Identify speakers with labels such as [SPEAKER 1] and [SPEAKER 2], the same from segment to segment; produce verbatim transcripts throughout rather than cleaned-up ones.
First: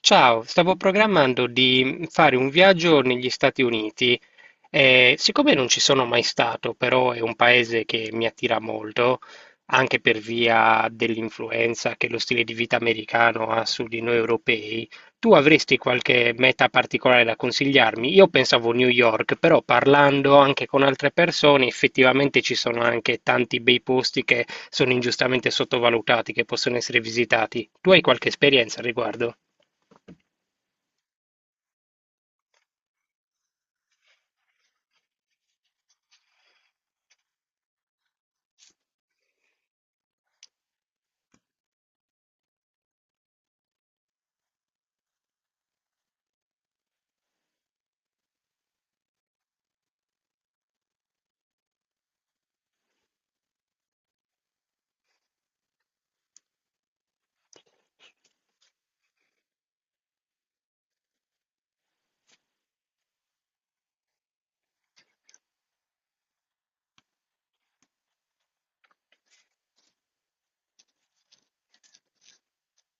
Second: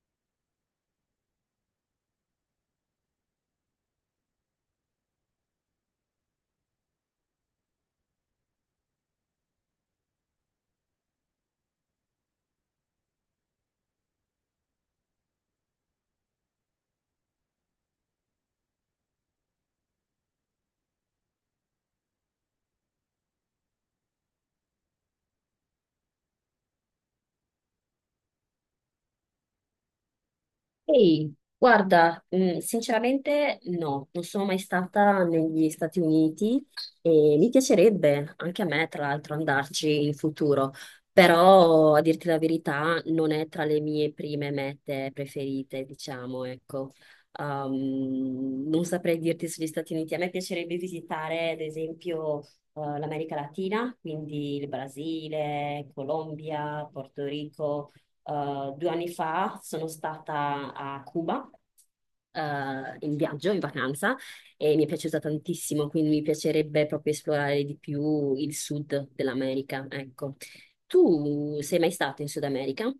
[SPEAKER 1] Ciao, stavo programmando di fare un viaggio negli Stati Uniti. Eh, siccome non ci sono mai stato, però è un paese che mi attira molto, anche per via dell'influenza che lo stile di vita americano ha su di noi europei, tu avresti qualche meta particolare da consigliarmi? Io pensavo New York, però parlando anche con altre persone, effettivamente ci sono anche tanti bei posti che sono ingiustamente sottovalutati, che possono essere visitati. Tu hai qualche esperienza al riguardo?
[SPEAKER 2] Ehi, guarda, mm, sinceramente no, non sono mai stata negli Stati Uniti e mi piacerebbe anche a me, tra l'altro, andarci in futuro, però a dirti la verità non è tra le mie prime mete preferite, diciamo, ecco. Um, non saprei dirti sugli Stati Uniti, a me piacerebbe visitare, ad esempio, eh, l'America Latina, quindi il Brasile, Colombia, Porto Rico eh, Due anni fa sono stata a Cuba eh, in viaggio, in vacanza, e mi è piaciuta tantissimo, quindi mi piacerebbe proprio esplorare di più il sud dell'America, ecco. Tu sei mai stato in Sud America?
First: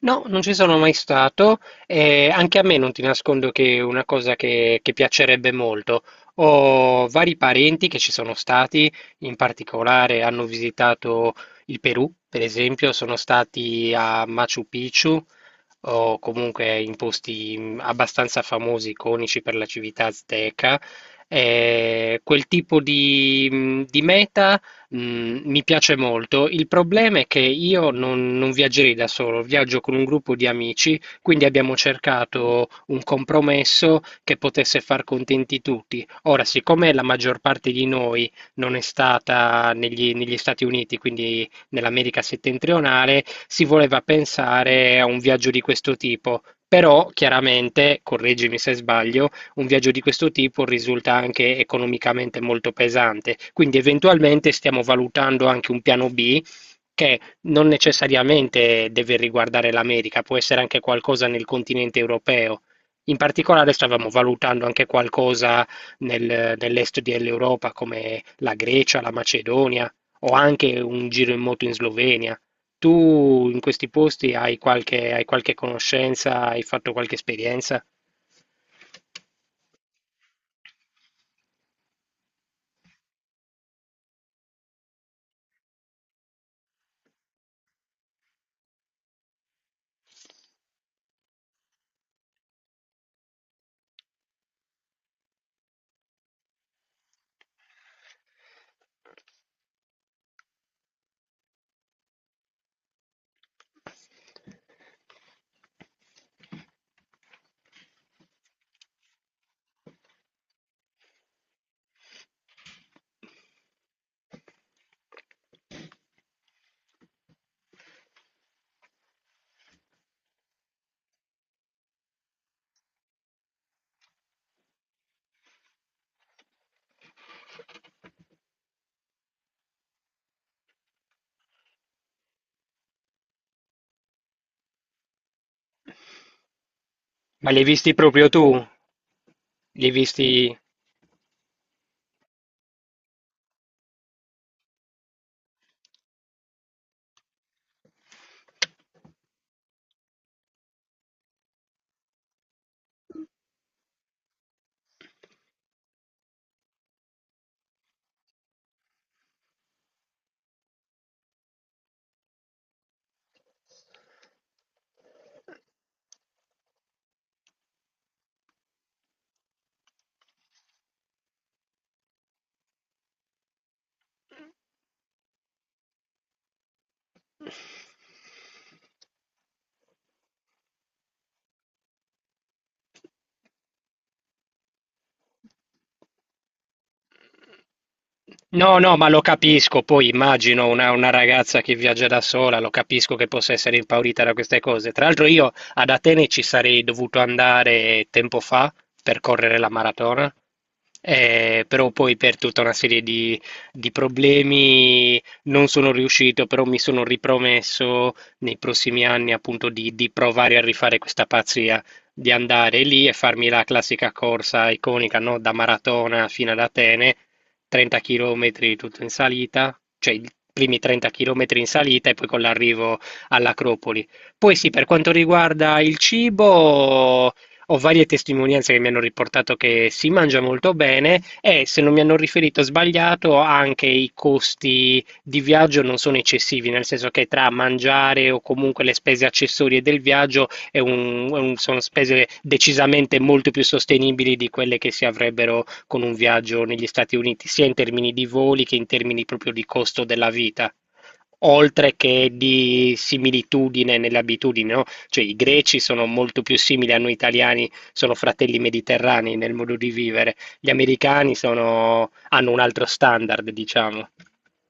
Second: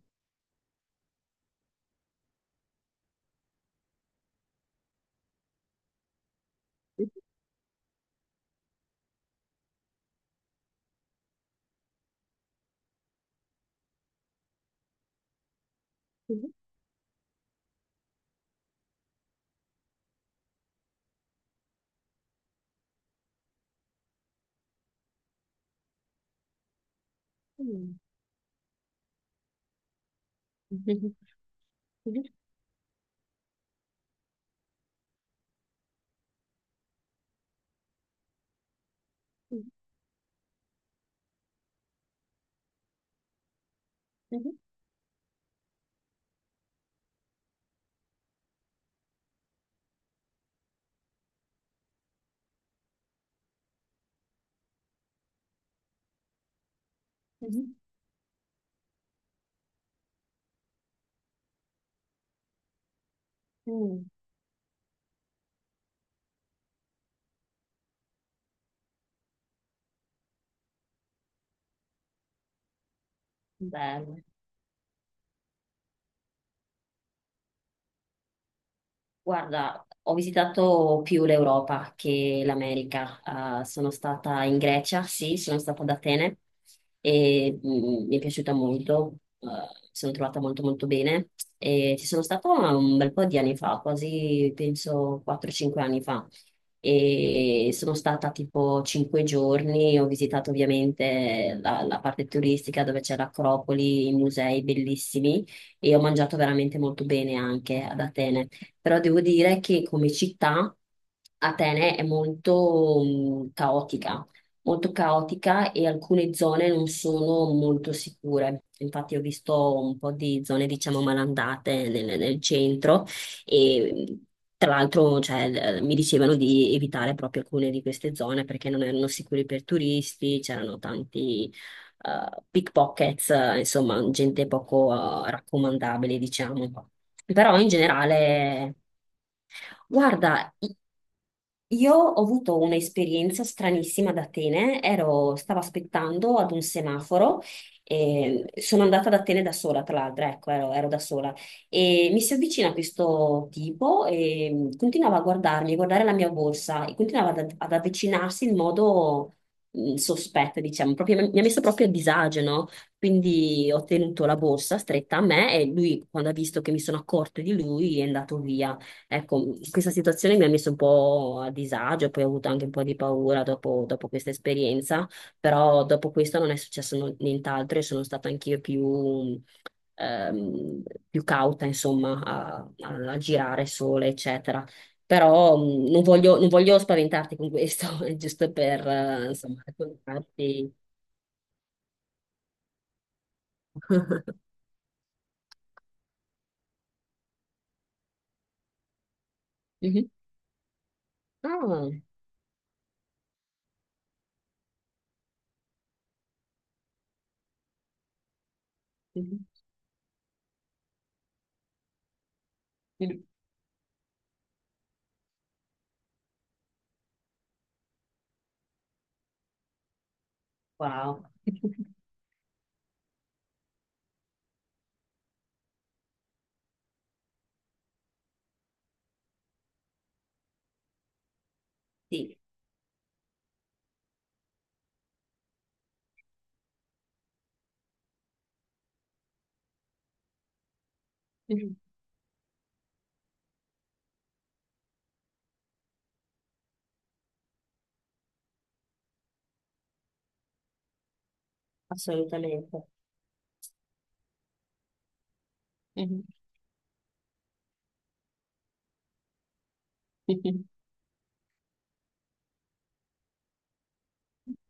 [SPEAKER 1] No, non ci sono mai stato e anche a me non ti nascondo che è una cosa che, che piacerebbe molto. Ho vari parenti che ci sono stati, in particolare hanno visitato il Perù, per esempio, sono stati a Machu Picchu o comunque in posti mh, abbastanza famosi, iconici per la civiltà azteca. E quel tipo di, mh, di meta Mhmm, mi piace molto. Il problema è che io non non viaggerei da solo, viaggio con un gruppo di amici, quindi abbiamo cercato un compromesso che potesse far contenti tutti. Ora, siccome la maggior parte di noi non è stata negli negli Stati Uniti, quindi nell'America settentrionale, si voleva pensare a un viaggio di questo tipo. Però chiaramente, correggimi se sbaglio, un viaggio di questo tipo risulta anche economicamente molto pesante. Quindi eventualmente stiamo valutando anche un piano B che non necessariamente deve riguardare l'America, può essere anche qualcosa nel continente europeo. In particolare stavamo valutando anche qualcosa nel- nell'est dell'Europa, come la Grecia, la Macedonia o anche un giro in moto in Slovenia. Tu in questi
[SPEAKER 2] Bello.
[SPEAKER 1] posti hai qualche, hai qualche conoscenza, hai fatto qualche esperienza?
[SPEAKER 2] Guarda, ho visitato più l'Europa che l'America. Ah, sono stata in Grecia, sì, sono stata ad Atene e mm, mm, mi è piaciuta molto, eh, mi sono trovata molto molto bene e ci sono stata un bel po' di anni fa, quasi penso quattro cinque anni fa e sono stata tipo cinque giorni, ho visitato ovviamente la, la parte turistica dove c'è l'Acropoli, i musei bellissimi e ho mangiato veramente molto bene anche ad Atene però devo dire che come città Atene è molto mh, caotica, molto caotica e alcune zone non sono molto sicure. Infatti ho visto un po' di zone, diciamo, malandate nel, nel centro e mh, tra l'altro, cioè, l- mi dicevano di evitare proprio alcune di queste zone perché non erano sicure per turisti, c'erano tanti eh, pickpockets, eh, insomma, gente poco eh, raccomandabile, diciamo.
[SPEAKER 1] Ma li
[SPEAKER 2] Però
[SPEAKER 1] hai
[SPEAKER 2] in
[SPEAKER 1] visti proprio tu?
[SPEAKER 2] generale,
[SPEAKER 1] Li hai visti...
[SPEAKER 2] guarda, i- io ho avuto un'esperienza stranissima ad Atene, ero- stavo aspettando ad un semaforo, e sono andata ad Atene da sola, tra l'altro, ecco, ero, ero da sola, e mi si avvicina questo tipo e continuava a guardarmi, a guardare la mia borsa e continuava ad, ad avvicinarsi in modo mh, sospetto, diciamo, proprio- mi ha messo proprio a disagio, no? Quindi ho tenuto la borsa stretta a me e lui, quando ha visto che mi sono accorta di lui, è andato via. Ecco, questa situazione mi ha messo un po' a disagio, poi ho avuto anche un po' di paura dopo, dopo questa esperienza, però dopo questo non è successo no- nient'altro e sono stata anch'io più, ehm, più cauta, insomma, a, a- a girare sola, eccetera. Però mh, non voglio, non voglio spaventarti con questo, è giusto
[SPEAKER 1] No,
[SPEAKER 2] per,
[SPEAKER 1] no, ma lo
[SPEAKER 2] eh, insomma,
[SPEAKER 1] capisco, poi immagino
[SPEAKER 2] raccontarti.
[SPEAKER 1] una, una ragazza che viaggia da sola, lo capisco che possa essere impaurita da queste cose. Tra l'altro io ad Atene ci sarei dovuto andare tempo fa per correre la
[SPEAKER 2] Mhm.
[SPEAKER 1] maratona, eh,
[SPEAKER 2] Ah,
[SPEAKER 1] però poi per tutta una serie di, di problemi non sono riuscito, però mi sono ripromesso nei prossimi anni
[SPEAKER 2] mhm.
[SPEAKER 1] appunto di, di provare a rifare questa pazzia, di andare lì e
[SPEAKER 2] Mhm.
[SPEAKER 1] farmi la classica corsa iconica, no? Da maratona fino ad Atene trenta chilometri tutto in salita, cioè i primi trenta
[SPEAKER 2] Wow,
[SPEAKER 1] chilometri in salita e poi con l'arrivo all'Acropoli. Poi sì, per quanto riguarda il cibo, ho varie testimonianze che mi hanno riportato che si mangia molto bene e se non mi hanno
[SPEAKER 2] sì.
[SPEAKER 1] riferito sbagliato, anche i costi di viaggio non sono eccessivi, nel senso che tra mangiare o comunque le spese accessorie del viaggio è un- è un-
[SPEAKER 2] Mhm.
[SPEAKER 1] sono spese decisamente molto più sostenibili di quelle che si avrebbero con un viaggio negli Stati Uniti, sia in termini di voli che in termini proprio di costo della vita, oltre che
[SPEAKER 2] Assolutamente.
[SPEAKER 1] di similitudine nelle abitudini, no? Cioè i greci sono
[SPEAKER 2] Mhm.
[SPEAKER 1] molto più simili a noi italiani, sono fratelli mediterranei nel modo di vivere,
[SPEAKER 2] Mhm.
[SPEAKER 1] gli americani sono- hanno un altro standard, diciamo.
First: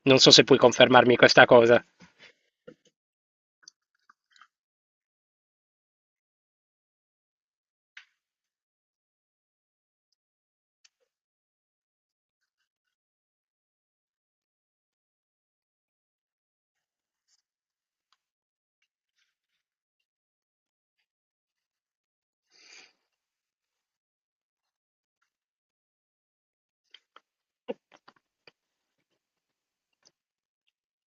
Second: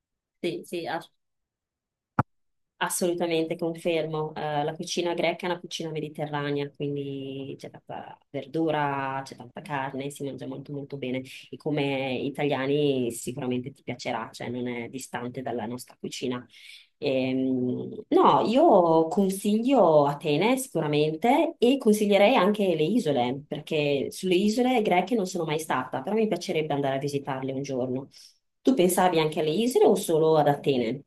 [SPEAKER 1] Non so se puoi
[SPEAKER 2] Sì, sì,
[SPEAKER 1] confermarmi
[SPEAKER 2] assolutamente.
[SPEAKER 1] questa cosa.
[SPEAKER 2] Assolutamente, confermo. Eh, la cucina greca è una cucina mediterranea, quindi c'è tanta verdura, c'è tanta carne, si mangia molto molto bene. E come italiani sicuramente ti piacerà, cioè non è distante dalla nostra cucina. Ehm, no, io consiglio Atene sicuramente e consiglierei anche le isole, perché sulle isole greche non sono mai stata, però mi piacerebbe andare a visitarle un giorno. Tu pensavi anche alle isole o solo ad Atene?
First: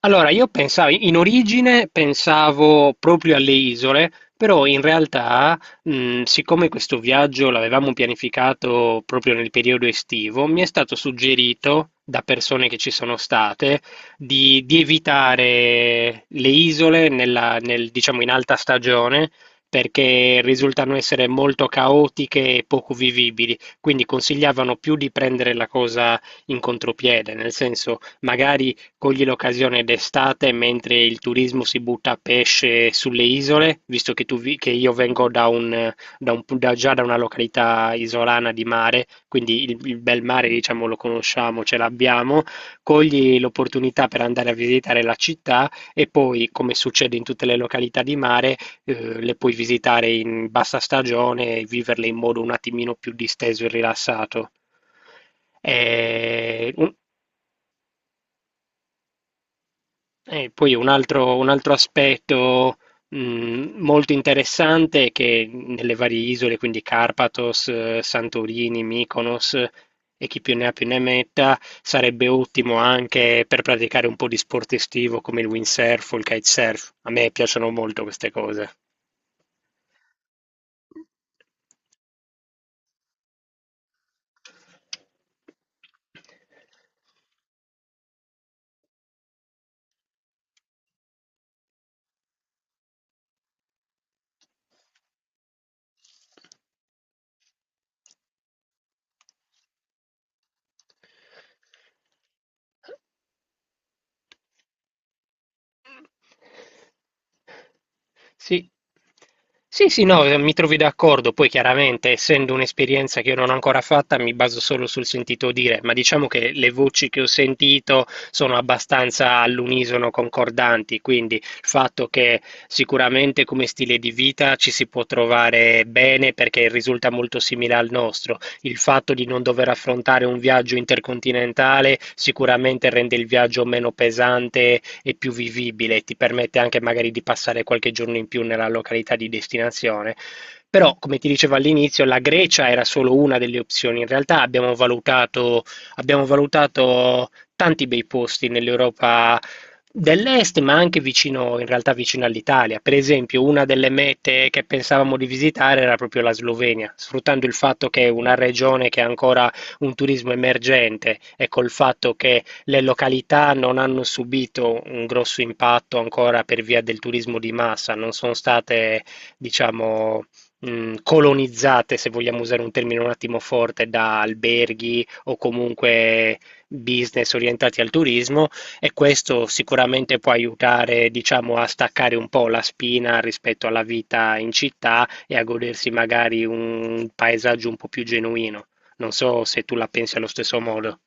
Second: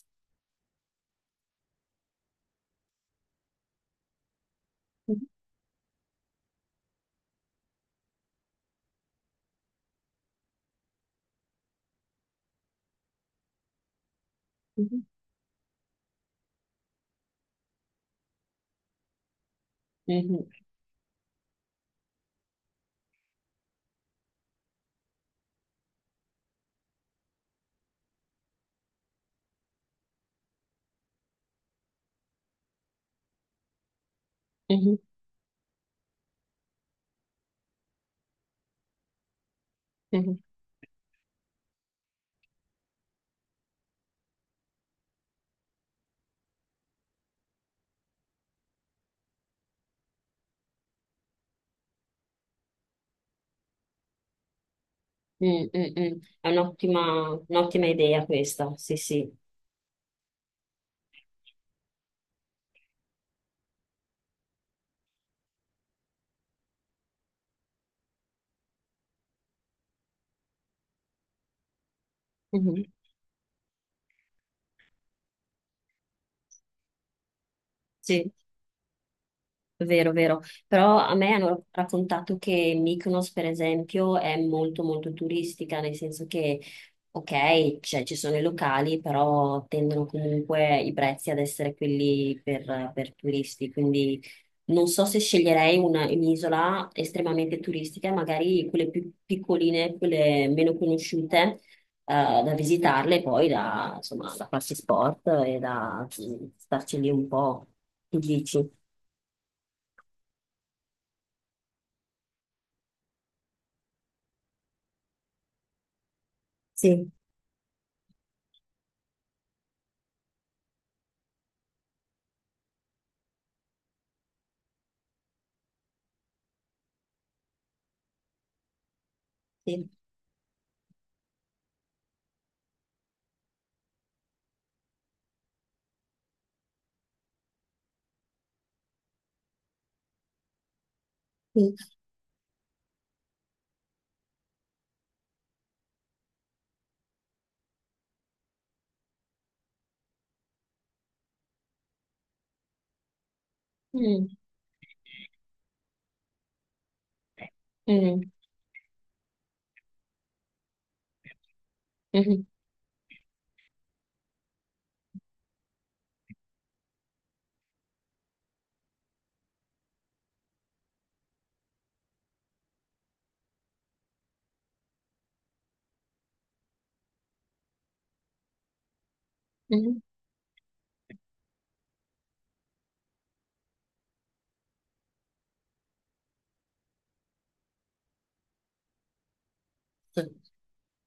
[SPEAKER 1] Allora, io pensavo, in origine pensavo proprio alle isole, però in
[SPEAKER 2] Mhm,
[SPEAKER 1] realtà, mh, siccome questo viaggio l'avevamo pianificato proprio nel periodo estivo, mi è stato suggerito da persone che ci sono state di, di
[SPEAKER 2] mhm.
[SPEAKER 1] evitare le isole nella- nel- diciamo in alta stagione perché
[SPEAKER 2] Mhm,
[SPEAKER 1] risultano essere molto caotiche e poco vivibili, quindi consigliavano più di prendere la cosa in contropiede, nel senso magari coglie l'occasione d'estate mentre il turismo si butta a pesce sulle isole, visto che, tu vi- che io
[SPEAKER 2] mhm,
[SPEAKER 1] vengo da un, da un- da- già da una località isolana di mare, quindi il, il bel
[SPEAKER 2] mhm,
[SPEAKER 1] mare, diciamo, lo conosciamo, ce l'abbiamo. Cogli l'opportunità per andare a visitare la città e poi, come succede in tutte le località di mare, eh, le puoi visitare in bassa stagione e viverle in modo un attimino più disteso e rilassato.
[SPEAKER 2] mm, mm, mm. È
[SPEAKER 1] Eh, un-
[SPEAKER 2] un'ottima un'ottima idea questa, sì, sì.
[SPEAKER 1] E poi un altro, un altro aspetto mh, molto interessante è che nelle varie isole, quindi Carpathos, eh, Santorini, Mykonos eh, e chi più ne ha più ne metta, sarebbe ottimo
[SPEAKER 2] Mhm,
[SPEAKER 1] anche per praticare un po' di sport estivo come il windsurf o il kitesurf. A me piacciono molto queste
[SPEAKER 2] sì.
[SPEAKER 1] cose.
[SPEAKER 2] Vero, vero. Però a me hanno raccontato che Mykonos, per esempio, è molto molto turistica, nel senso che, ok, cioè, ci sono i locali, però tendono comunque i prezzi ad essere quelli per, per turisti. Quindi non so se sceglierei una- un'isola estremamente turistica, magari quelle più piccoline, quelle meno conosciute, eh, da visitarle, poi da, insomma, da farsi sport e da mm, starci lì un po'. Che
[SPEAKER 1] Sì.
[SPEAKER 2] dici?
[SPEAKER 1] Sì, sì, no, eh, mi trovi d'accordo. Poi chiaramente, essendo un'esperienza che io non ho ancora fatta, mi baso solo sul sentito dire, ma diciamo che le voci
[SPEAKER 2] Sì.
[SPEAKER 1] che ho sentito sono abbastanza all'unisono concordanti, quindi il fatto che sicuramente come stile di vita ci si può trovare bene perché risulta molto simile al nostro. Il fatto di non dover
[SPEAKER 2] Sì.
[SPEAKER 1] affrontare un viaggio intercontinentale sicuramente rende il viaggio meno pesante è più vivibile, e ti permette anche magari di passare qualche giorno in più nella località di destinazione. Però, come ti dicevo
[SPEAKER 2] Sì.
[SPEAKER 1] all'inizio, la Grecia era solo una delle opzioni. In realtà abbiamo valutato, abbiamo valutato tanti bei posti nell'Europa dell'est, ma anche vicino, in realtà vicino all'Italia. Per esempio, una delle
[SPEAKER 2] Mm,
[SPEAKER 1] mete che pensavamo di visitare era proprio la Slovenia, sfruttando il fatto che è
[SPEAKER 2] mm,
[SPEAKER 1] una regione che ha ancora un turismo emergente e col fatto che
[SPEAKER 2] mhm,
[SPEAKER 1] le località non hanno subito un grosso impatto ancora per via del turismo di massa, non sono state, diciamo, mh, colonizzate, se vogliamo usare un termine un attimo forte, da alberghi o comunque business orientati al turismo e questo
[SPEAKER 2] mhm.
[SPEAKER 1] sicuramente può aiutare, diciamo, a staccare un po' la spina rispetto alla vita in città e a godersi magari un paesaggio un po' più genuino. Non so se tu la pensi
[SPEAKER 2] Sì.
[SPEAKER 1] allo stesso modo.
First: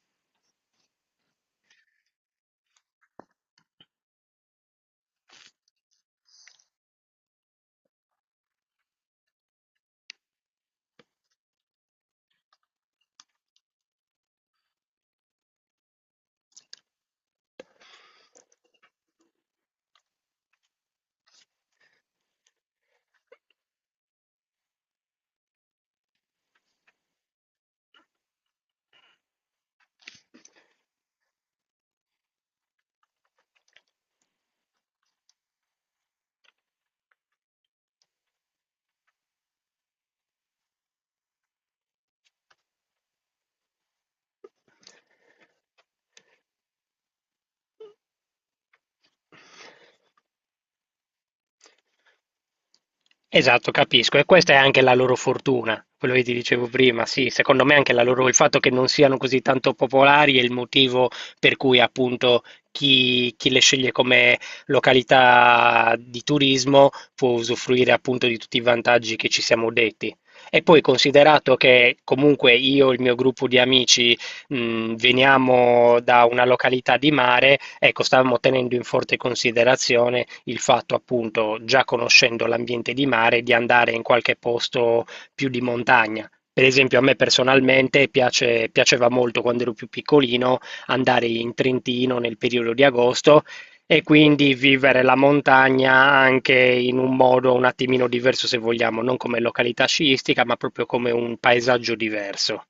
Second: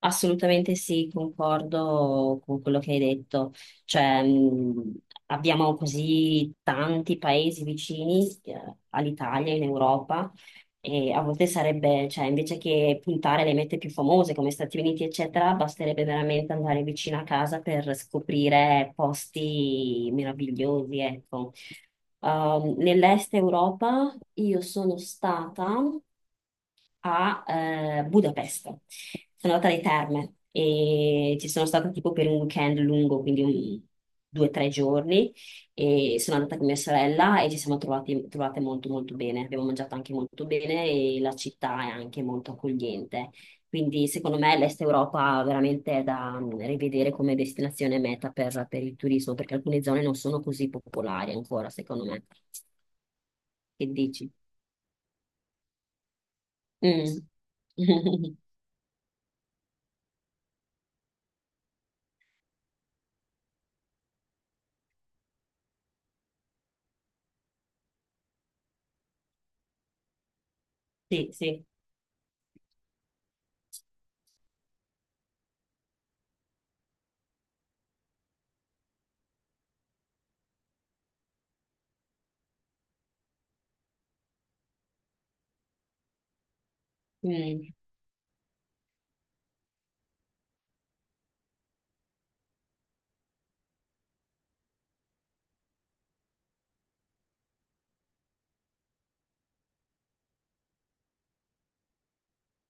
[SPEAKER 2] Assolutamente sì, concordo con quello che hai detto. Cioè, mh, abbiamo così tanti paesi vicini eh, all'Italia, in Europa, e a volte sarebbe, cioè, invece che puntare le mete più famose come Stati Uniti, eccetera, basterebbe veramente andare vicino a casa per scoprire posti meravigliosi, ecco. Um, nell'est Europa io sono stata a eh, Budapest. Sono andata alle terme e ci sono stata tipo per un weekend lungo, quindi un- due o tre giorni. E sono andata con mia sorella e ci siamo trovati- trovate molto molto bene. Abbiamo mangiato anche molto bene e la città è anche molto accogliente. Quindi secondo me l'Est Europa veramente è da mm, rivedere come destinazione meta per, per il turismo, perché alcune zone non sono così popolari ancora, secondo me.
[SPEAKER 1] Esatto,
[SPEAKER 2] Che
[SPEAKER 1] capisco. E
[SPEAKER 2] dici?
[SPEAKER 1] questa è anche la loro fortuna, quello che ti dicevo prima.
[SPEAKER 2] Mm.
[SPEAKER 1] Sì, secondo me anche la loro, il fatto che non siano così tanto popolari è il motivo per cui appunto chi, chi le sceglie come località di turismo può usufruire appunto di tutti i vantaggi che ci siamo detti. E poi
[SPEAKER 2] Sì,
[SPEAKER 1] considerato
[SPEAKER 2] sì.
[SPEAKER 1] che comunque io e il mio gruppo di amici mh, veniamo da una località di mare, ecco, stavamo tenendo in forte considerazione il fatto, appunto, già conoscendo l'ambiente di mare, di andare in qualche posto più di montagna. Per esempio, a me
[SPEAKER 2] Mm.
[SPEAKER 1] personalmente piace- piaceva molto quando ero più piccolino andare in Trentino nel periodo di agosto e quindi vivere la montagna anche in un modo un attimino diverso, se vogliamo, non come località sciistica, ma proprio come un paesaggio diverso.